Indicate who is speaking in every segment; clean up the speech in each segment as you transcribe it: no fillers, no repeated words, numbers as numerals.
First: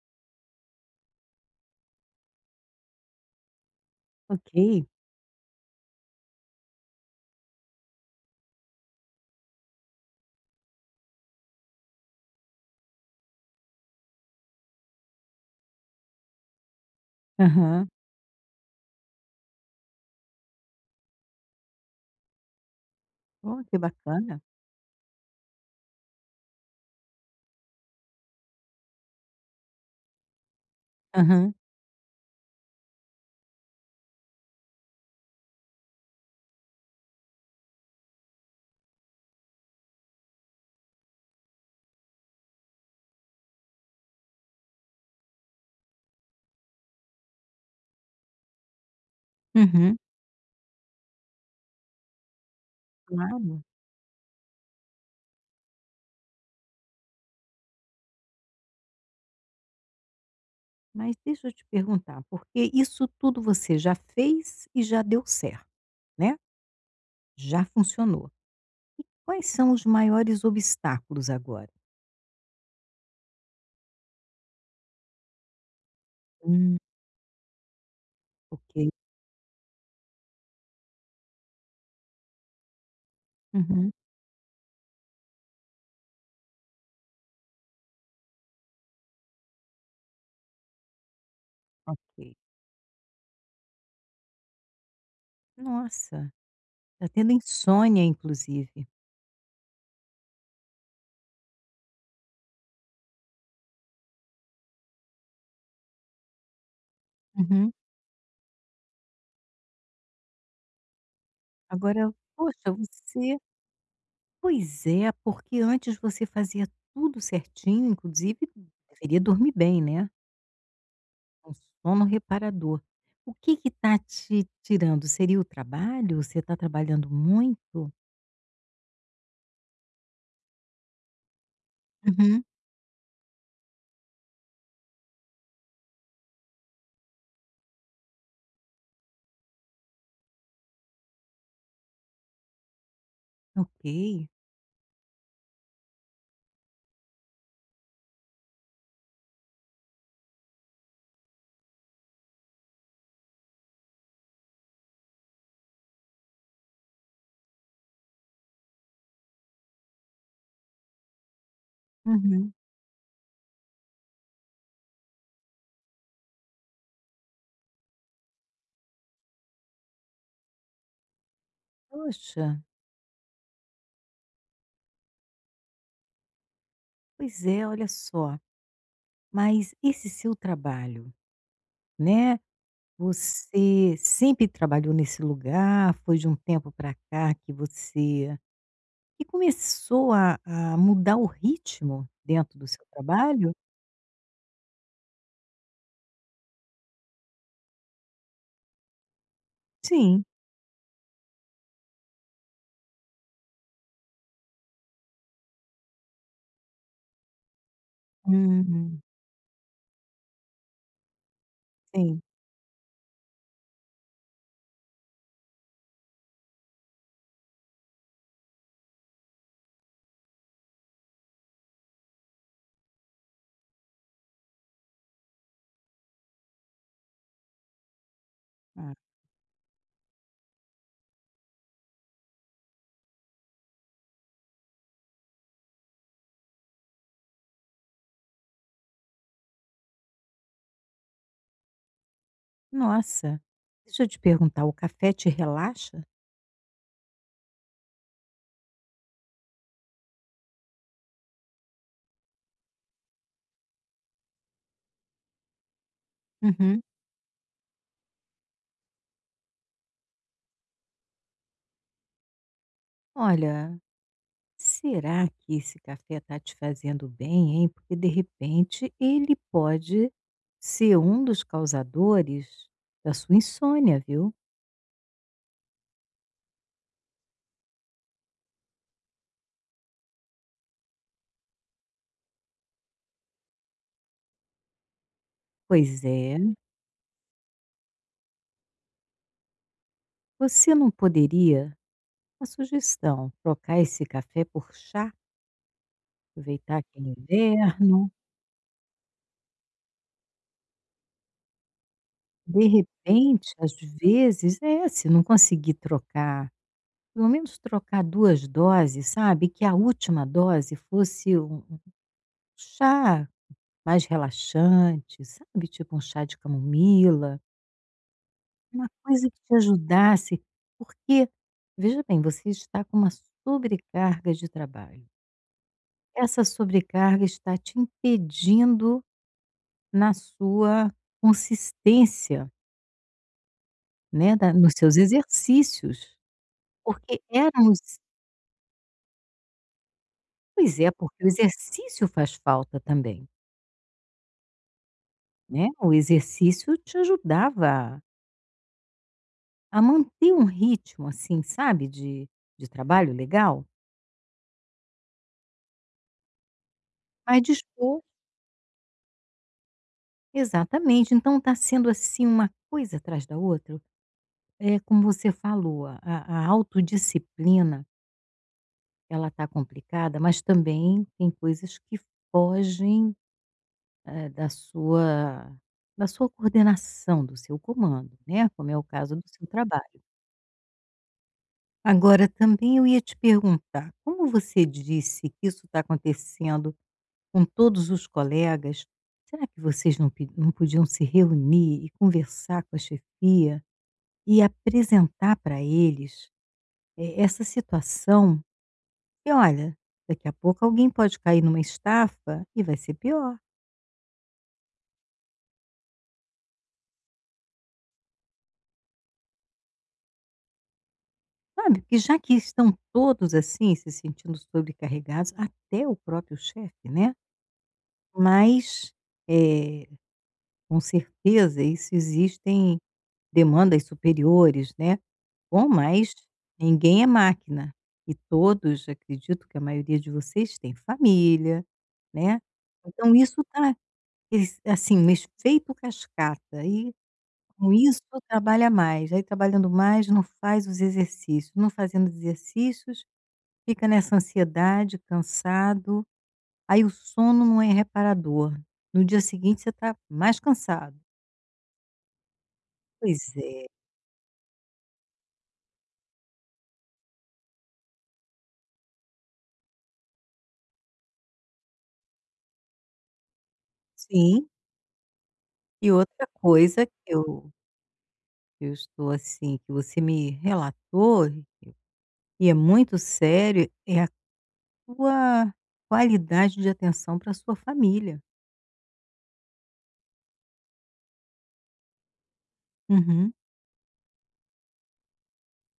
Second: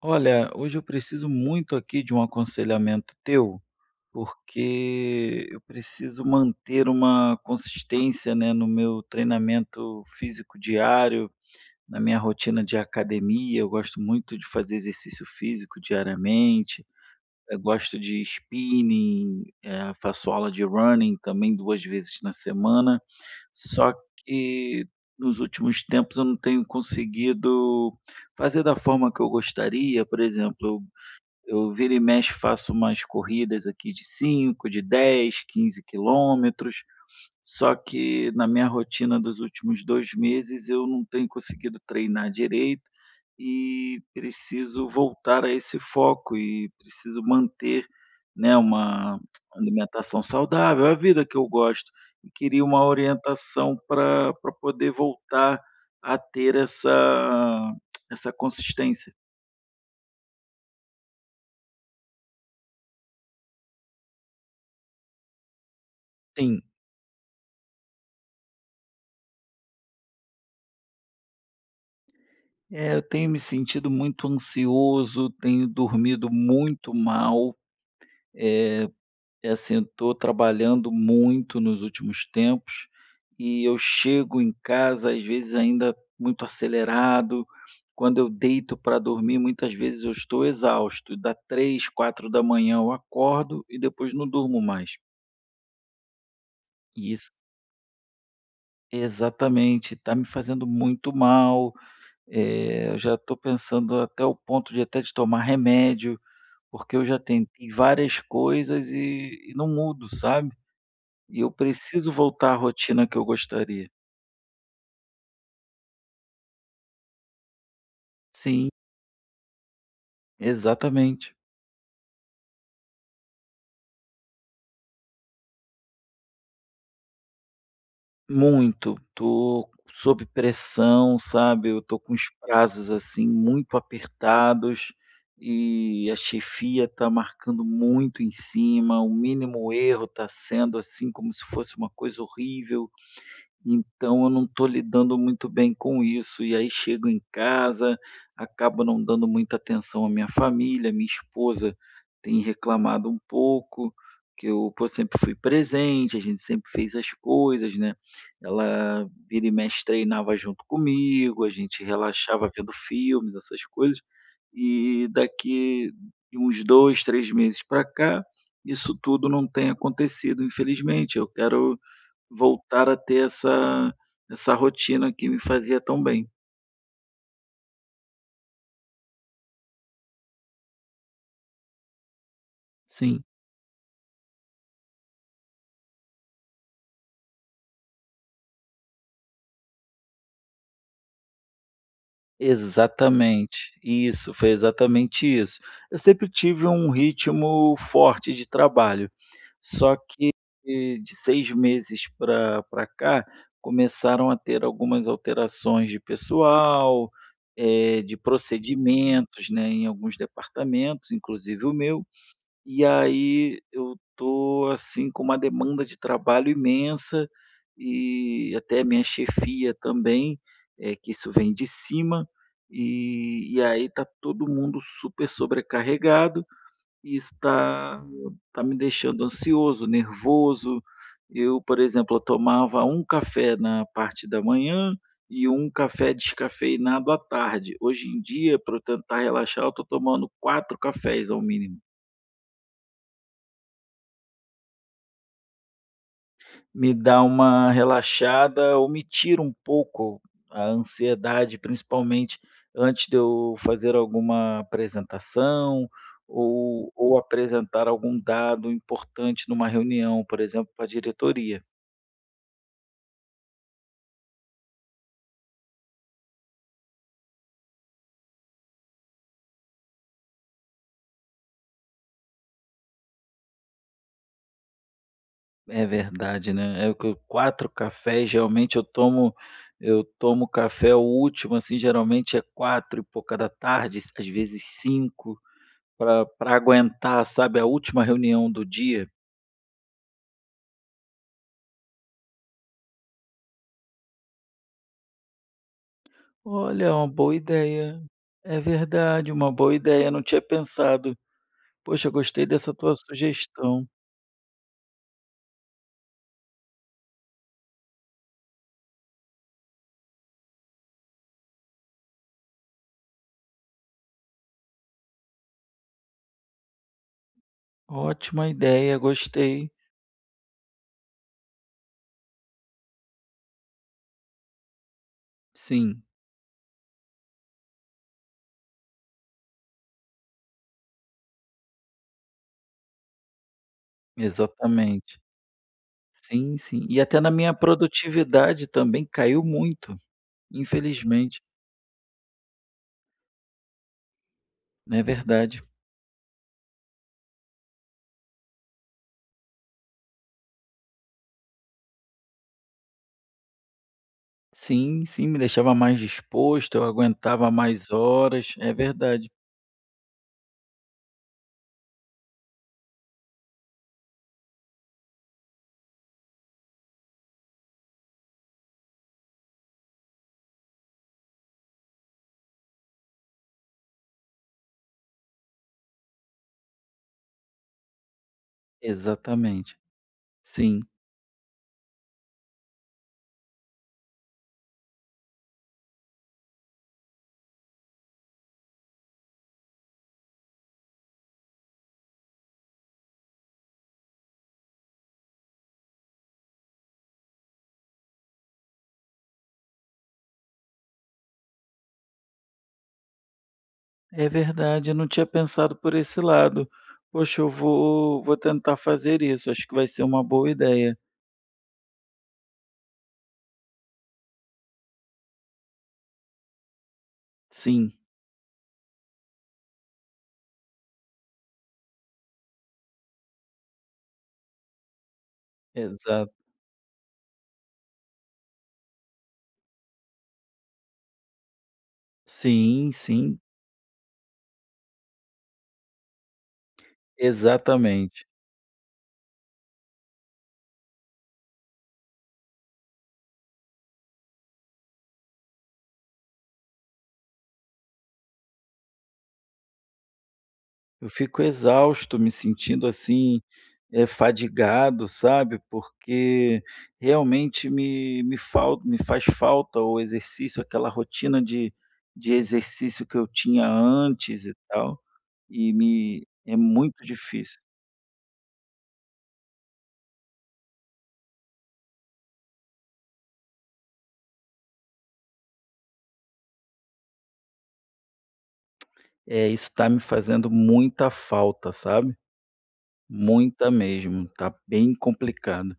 Speaker 1: Olha, hoje eu preciso muito aqui de um aconselhamento teu,
Speaker 2: Ok.
Speaker 1: porque eu preciso manter uma consistência, né, no meu treinamento físico diário, na minha rotina de academia. Eu gosto muito de fazer exercício físico diariamente. Eu
Speaker 2: Aham.
Speaker 1: gosto de spinning, faço aula de running também duas vezes na semana.
Speaker 2: Ó, que
Speaker 1: Só
Speaker 2: bacana.
Speaker 1: que nos últimos tempos eu não tenho conseguido fazer da forma que eu gostaria. Por exemplo, eu
Speaker 2: Aham.
Speaker 1: eu vira e mexe faço umas corridas aqui de 5, de 10, 15 quilômetros, só que na minha rotina dos últimos 2 meses eu não tenho conseguido treinar direito e preciso voltar a esse foco e preciso manter, né, uma
Speaker 2: Uhum.
Speaker 1: alimentação saudável, é a vida que eu gosto, e queria uma
Speaker 2: Claro.
Speaker 1: orientação para pra poder voltar a ter essa consistência.
Speaker 2: Mas deixa eu te perguntar, porque isso tudo você já fez e já deu certo, né,
Speaker 1: Sim.
Speaker 2: já funcionou. E quais são os maiores obstáculos agora?
Speaker 1: É, eu tenho me sentido muito ansioso, tenho dormido
Speaker 2: Hum.
Speaker 1: muito mal, eh,
Speaker 2: Ok.
Speaker 1: assim, eu estou trabalhando muito nos últimos tempos e eu
Speaker 2: Uhum.
Speaker 1: chego em casa, às vezes, ainda muito acelerado. Quando eu deito para dormir, muitas vezes eu estou exausto. Dá três, quatro
Speaker 2: Ok.
Speaker 1: da manhã eu acordo e depois não durmo mais.
Speaker 2: Nossa, tá
Speaker 1: E isso
Speaker 2: tendo insônia inclusive.
Speaker 1: Exatamente, está me fazendo muito mal, eu já estou pensando até o ponto de até de tomar remédio. Porque eu já tentei
Speaker 2: Uhum.
Speaker 1: várias coisas e não mudo, sabe. E eu preciso
Speaker 2: Agora,
Speaker 1: voltar à
Speaker 2: poxa,
Speaker 1: rotina que eu
Speaker 2: você
Speaker 1: gostaria.
Speaker 2: pois é, porque antes você fazia tudo certinho, inclusive
Speaker 1: Sim,
Speaker 2: deveria dormir bem, né?
Speaker 1: exatamente.
Speaker 2: Um sono reparador. O que que tá te tirando? Seria o trabalho? Você está trabalhando muito?
Speaker 1: Muito. Tô sob pressão, sabe, eu tô com os
Speaker 2: Uhum.
Speaker 1: prazos, assim, muito apertados e a chefia tá marcando muito em cima, o mínimo erro tá sendo, assim, como se fosse uma coisa horrível. Então
Speaker 2: Ok.
Speaker 1: eu não estou lidando muito bem com isso. E aí chego em casa, acabo não dando muita atenção à minha família, minha esposa tem reclamado um pouco, que eu, pô, sempre fui presente, a gente sempre fez as coisas, né? Ela vira e mexe treinava junto comigo, a gente relaxava
Speaker 2: Uhum.
Speaker 1: vendo filmes, essas coisas. E daqui de uns 2, 3 meses para cá, isso tudo não tem acontecido, infelizmente. Eu quero
Speaker 2: Poxa,
Speaker 1: Voltar a ter essa rotina que me fazia tão bem.
Speaker 2: pois é, olha só. Mas esse seu trabalho, né,
Speaker 1: Sim,
Speaker 2: você sempre trabalhou nesse lugar? Foi de um tempo para cá que você que começou a mudar o ritmo dentro do seu trabalho?
Speaker 1: exatamente. Isso, foi exatamente isso. Eu sempre tive um ritmo forte de trabalho, só
Speaker 2: Sim.
Speaker 1: que de 6 meses para cá, começaram a ter algumas alterações de pessoal, de
Speaker 2: Hum,
Speaker 1: procedimentos, né, em alguns departamentos, inclusive o meu.
Speaker 2: sim.
Speaker 1: E aí eu tô, assim, com uma demanda de trabalho imensa e até minha chefia também, é que isso vem de cima, e aí tá todo mundo super sobrecarregado e está tá tá me deixando ansioso, nervoso. Eu, por exemplo, eu tomava um café na parte da manhã e um café descafeinado à tarde. Hoje em dia, para eu tentar relaxar, eu tô tomando 4 cafés ao mínimo.
Speaker 2: Nossa, deixa eu te perguntar, o café te relaxa?
Speaker 1: Me dá uma relaxada ou me tira um pouco a ansiedade, principalmente antes de eu fazer alguma apresentação
Speaker 2: Uhum.
Speaker 1: ou apresentar algum dado importante numa reunião, por exemplo, para a diretoria.
Speaker 2: Olha, será que esse café está te fazendo bem, hein? Porque de repente ele pode ser um dos causadores da sua insônia, viu?
Speaker 1: É verdade, né, é 4 cafés, geralmente eu tomo café o último, assim, geralmente é 4 e pouca da tarde, às vezes 5,
Speaker 2: Pois
Speaker 1: para
Speaker 2: é,
Speaker 1: pra aguentar, sabe, a última reunião do dia.
Speaker 2: você não poderia, uma sugestão, trocar esse café por chá, aproveitar
Speaker 1: Olha, é
Speaker 2: que é
Speaker 1: uma boa ideia.
Speaker 2: inverno.
Speaker 1: É verdade, uma boa ideia, não tinha pensado. Poxa, gostei
Speaker 2: De
Speaker 1: dessa tua
Speaker 2: repente, às
Speaker 1: sugestão.
Speaker 2: vezes, é, se não conseguir trocar, pelo menos trocar 2 doses, sabe, que a última dose fosse um chá mais relaxante, sabe, tipo um chá de camomila,
Speaker 1: Ótima
Speaker 2: uma
Speaker 1: ideia,
Speaker 2: coisa que te
Speaker 1: gostei.
Speaker 2: ajudasse, porque, veja bem, você está com uma sobrecarga de trabalho.
Speaker 1: Sim,
Speaker 2: Essa sobrecarga está te impedindo na sua consistência, né, da nos seus
Speaker 1: exatamente.
Speaker 2: exercícios,
Speaker 1: Sim, sim. E
Speaker 2: porque
Speaker 1: até na minha
Speaker 2: éramos
Speaker 1: produtividade também caiu muito,
Speaker 2: pois é, porque o
Speaker 1: infelizmente.
Speaker 2: exercício faz falta também.
Speaker 1: Não é verdade?
Speaker 2: Né, o exercício te ajudava a manter um ritmo, assim, sabe, de trabalho legal,
Speaker 1: Sim, sim, me deixava mais disposto, eu
Speaker 2: mas
Speaker 1: aguentava mais
Speaker 2: dispor
Speaker 1: horas. É verdade.
Speaker 2: exatamente, então está sendo, assim, uma coisa atrás da outra, é como você falou, a autodisciplina, ela está complicada, mas também tem coisas que fogem, eh, da sua da sua coordenação, do seu comando, né, como é o caso do seu
Speaker 1: Exatamente.
Speaker 2: trabalho.
Speaker 1: Sim.
Speaker 2: Agora, também eu ia te perguntar, como você disse que isso está acontecendo com todos os colegas, será que vocês não, não podiam se reunir e conversar com a chefia e apresentar para eles essa situação? E olha, daqui a pouco alguém pode cair numa estafa e vai ser pior,
Speaker 1: É verdade, eu não tinha pensado por esse lado. Poxa, eu vou tentar fazer isso, acho que vai ser uma boa ideia.
Speaker 2: sabe? Porque já que estão todos assim, se sentindo sobrecarregados, até o próprio chefe, né?
Speaker 1: Sim,
Speaker 2: Mas. eh, Com certeza, isso existem demandas superiores, né. Bom, mas
Speaker 1: exato.
Speaker 2: ninguém é máquina e todos, acredito que a maioria de vocês tem família, né.
Speaker 1: Sim,
Speaker 2: Então
Speaker 1: sim,
Speaker 2: isso tá assim, um efeito cascata e com isso
Speaker 1: exatamente.
Speaker 2: trabalha mais, aí trabalhando mais não faz os exercícios, não fazendo exercícios, fica nessa ansiedade, cansado, aí o sono não é reparador. No dia seguinte você está mais cansado.
Speaker 1: Eu fico exausto, me sentindo
Speaker 2: Pois
Speaker 1: assim,
Speaker 2: é.
Speaker 1: fadigado, sabe, porque realmente me falta, me faz falta o exercício, aquela rotina de exercício que eu tinha antes
Speaker 2: Sim,
Speaker 1: e tal, e
Speaker 2: e outra
Speaker 1: me é
Speaker 2: coisa que
Speaker 1: muito
Speaker 2: eu
Speaker 1: difícil.
Speaker 2: que eu estou assim, que você me relatou, e é muito sério, é a tua qualidade de atenção para a sua família.
Speaker 1: É, isso tá me fazendo muita falta, sabe?
Speaker 2: Uhum.
Speaker 1: Muita mesmo, tá bem complicado,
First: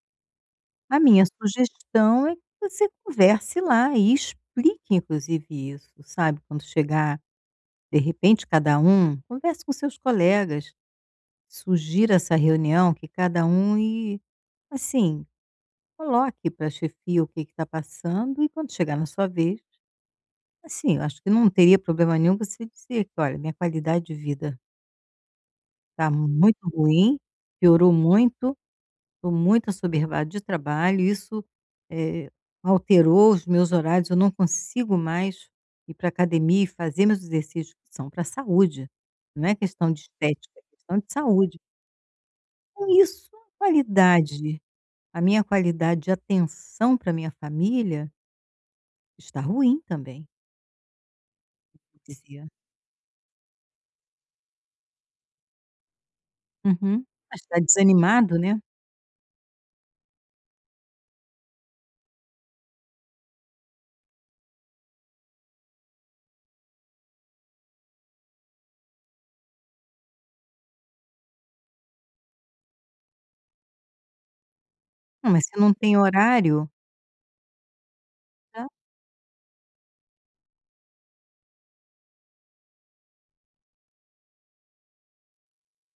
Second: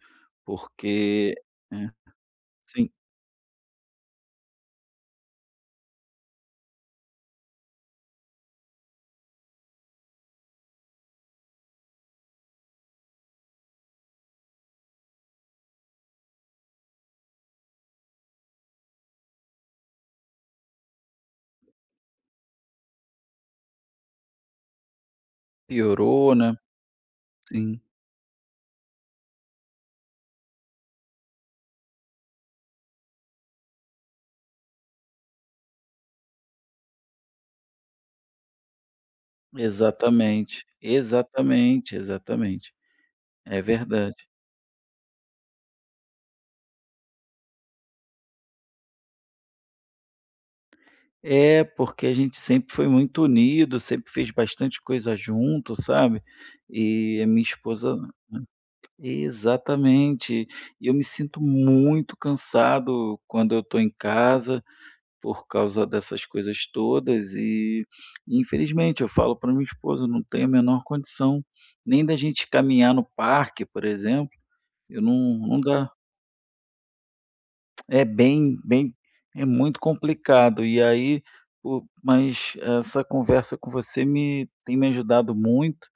Speaker 2: A minha
Speaker 1: porque é,
Speaker 2: sugestão é que você
Speaker 1: sim,
Speaker 2: converse lá e explique inclusive isso, sabe, quando chegar, de repente, cada um converse com seus colegas, sugira essa reunião que cada um e, assim, coloque para a chefia o que está passando e quando chegar na sua vez. Assim, eu acho que não teria problema nenhum você dizer que: "Olha, minha qualidade de vida está
Speaker 1: piorou, né?
Speaker 2: muito ruim,
Speaker 1: Sim,
Speaker 2: piorou muito, estou muito assoberbado de trabalho, isso, eh, alterou os meus horários, eu não consigo mais ir pra academia e fazer meus exercícios", que são pra saúde, não é questão de estética, é
Speaker 1: exatamente,
Speaker 2: questão de saúde.
Speaker 1: exatamente, exatamente,
Speaker 2: Com isso,
Speaker 1: é verdade.
Speaker 2: a minha qualidade de atenção para minha família está ruim também,
Speaker 1: É,
Speaker 2: eu
Speaker 1: porque a gente
Speaker 2: dizia.
Speaker 1: sempre foi muito unido, sempre fez bastante coisa junto, sabe?
Speaker 2: Uhum.
Speaker 1: E a
Speaker 2: Mas
Speaker 1: minha
Speaker 2: tá
Speaker 1: esposa
Speaker 2: desanimado, né?
Speaker 1: Exatamente, e eu me sinto muito cansado quando eu tô em casa, por causa dessas coisas todas e, infelizmente, eu falo para minha esposa, não tenho a menor condição, nem da gente caminhar no parque, por exemplo, eu
Speaker 2: Não,
Speaker 1: não
Speaker 2: mas se
Speaker 1: não
Speaker 2: não
Speaker 1: dá.
Speaker 2: tem horário.
Speaker 1: É bem
Speaker 2: Hã?
Speaker 1: bem É muito complicado. E aí, o mas essa conversa com você me tem me ajudado muito.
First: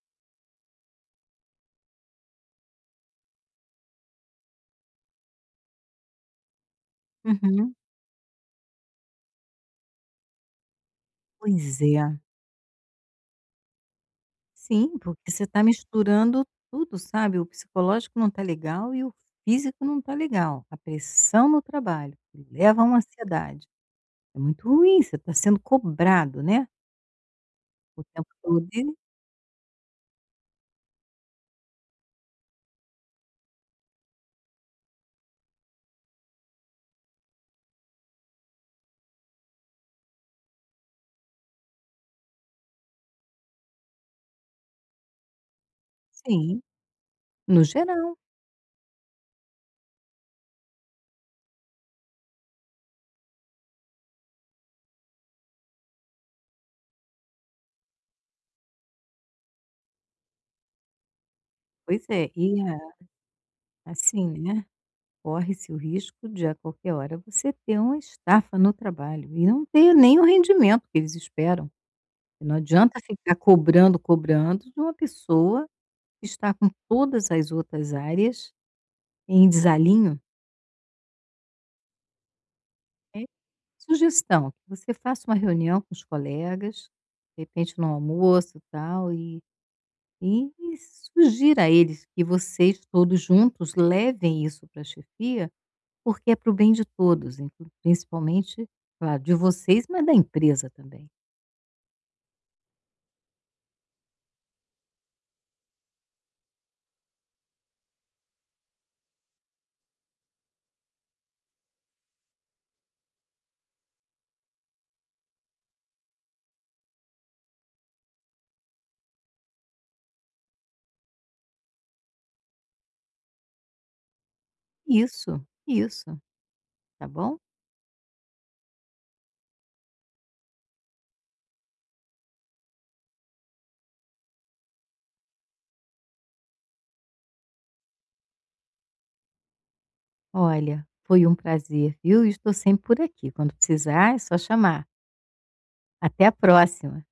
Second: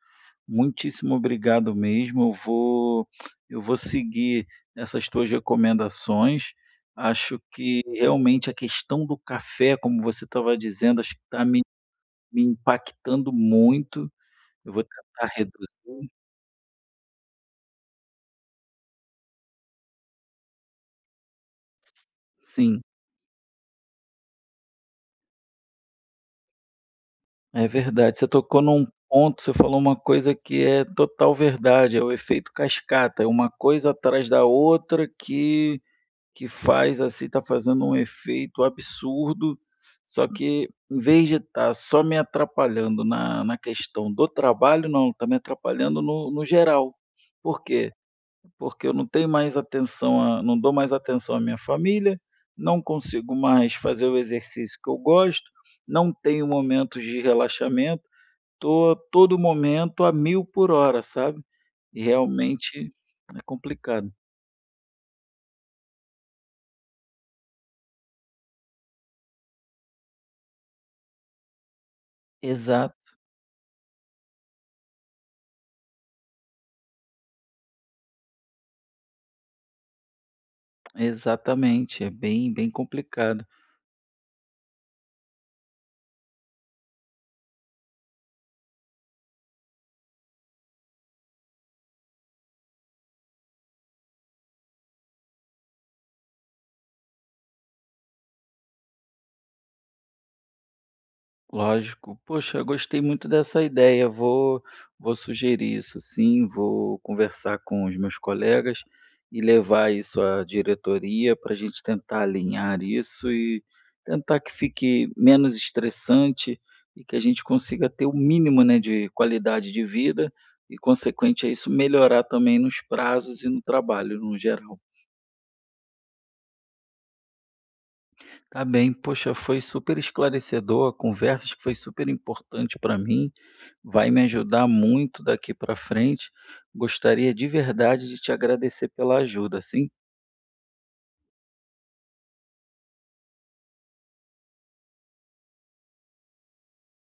Speaker 1: Muitíssimo obrigado mesmo. Eu vou seguir essas tuas recomendações. Acho
Speaker 2: Uhum.
Speaker 1: que realmente a questão do café, como você estava dizendo, acho que está me
Speaker 2: Pois é.
Speaker 1: me impactando muito. Eu vou
Speaker 2: Sim,
Speaker 1: tentar
Speaker 2: porque você está
Speaker 1: reduzir.
Speaker 2: misturando tudo, sabe, o psicológico não está legal e o físico não está legal. A pressão no trabalho, que leva
Speaker 1: Sim,
Speaker 2: a uma ansiedade. É muito ruim, você está sendo cobrado, né,
Speaker 1: é
Speaker 2: o
Speaker 1: verdade. Você
Speaker 2: tempo
Speaker 1: tocou
Speaker 2: todo e
Speaker 1: num ponto, você falou uma coisa que é total verdade, é o efeito cascata, é uma coisa atrás da outra que faz, assim, tá fazendo um efeito absurdo, só que em vez de estar só me atrapalhando na questão do trabalho, não, está me atrapalhando no
Speaker 2: sim,
Speaker 1: geral.
Speaker 2: no
Speaker 1: Por quê?
Speaker 2: geral.
Speaker 1: Porque eu não tenho mais atenção a não dou mais atenção à minha família, não consigo mais fazer o exercício que eu gosto, não tenho momentos de relaxamento, tô todo momento a mil por hora, sabe. E
Speaker 2: Pois é. E a,
Speaker 1: realmente é complicado.
Speaker 2: assim, né, corre-se o risco de a qualquer hora você ter uma estafa no trabalho e não ter nem o rendimento que eles esperam. Não adianta
Speaker 1: Exato.
Speaker 2: ficar cobrando, cobrando de uma pessoa que está com todas as outras áreas em desalinho.
Speaker 1: Exatamente, é bem, bem
Speaker 2: É.
Speaker 1: complicado.
Speaker 2: Sugestão, que você faça uma reunião com os colegas, de repente no almoço, tal, e sugira a eles que vocês todos juntos levem isso para a chefia, porque é para o bem de todos, inclu principalmente, claro, de vocês, mas da empresa também.
Speaker 1: Lógico. Poxa, eu gostei muito dessa ideia. Vou sugerir isso sim, vou conversar com os meus colegas e levar isso à diretoria para a gente tentar alinhar isso e tentar que fique menos estressante e que a gente consiga ter o mínimo, né, de qualidade de vida e, consequente a isso, melhorar também nos prazos e no trabalho no geral.
Speaker 2: Isso, isso, tá bom?
Speaker 1: Tá bem, poxa, foi super esclarecedor a conversa, acho que foi super importante para mim, vai me ajudar muito daqui para frente. Gostaria de verdade de te agradecer pela ajuda, assim,
Speaker 2: Olha, foi um prazer, viu? Estou sempre por aqui. Quando precisar, é só chamar. Até a próxima.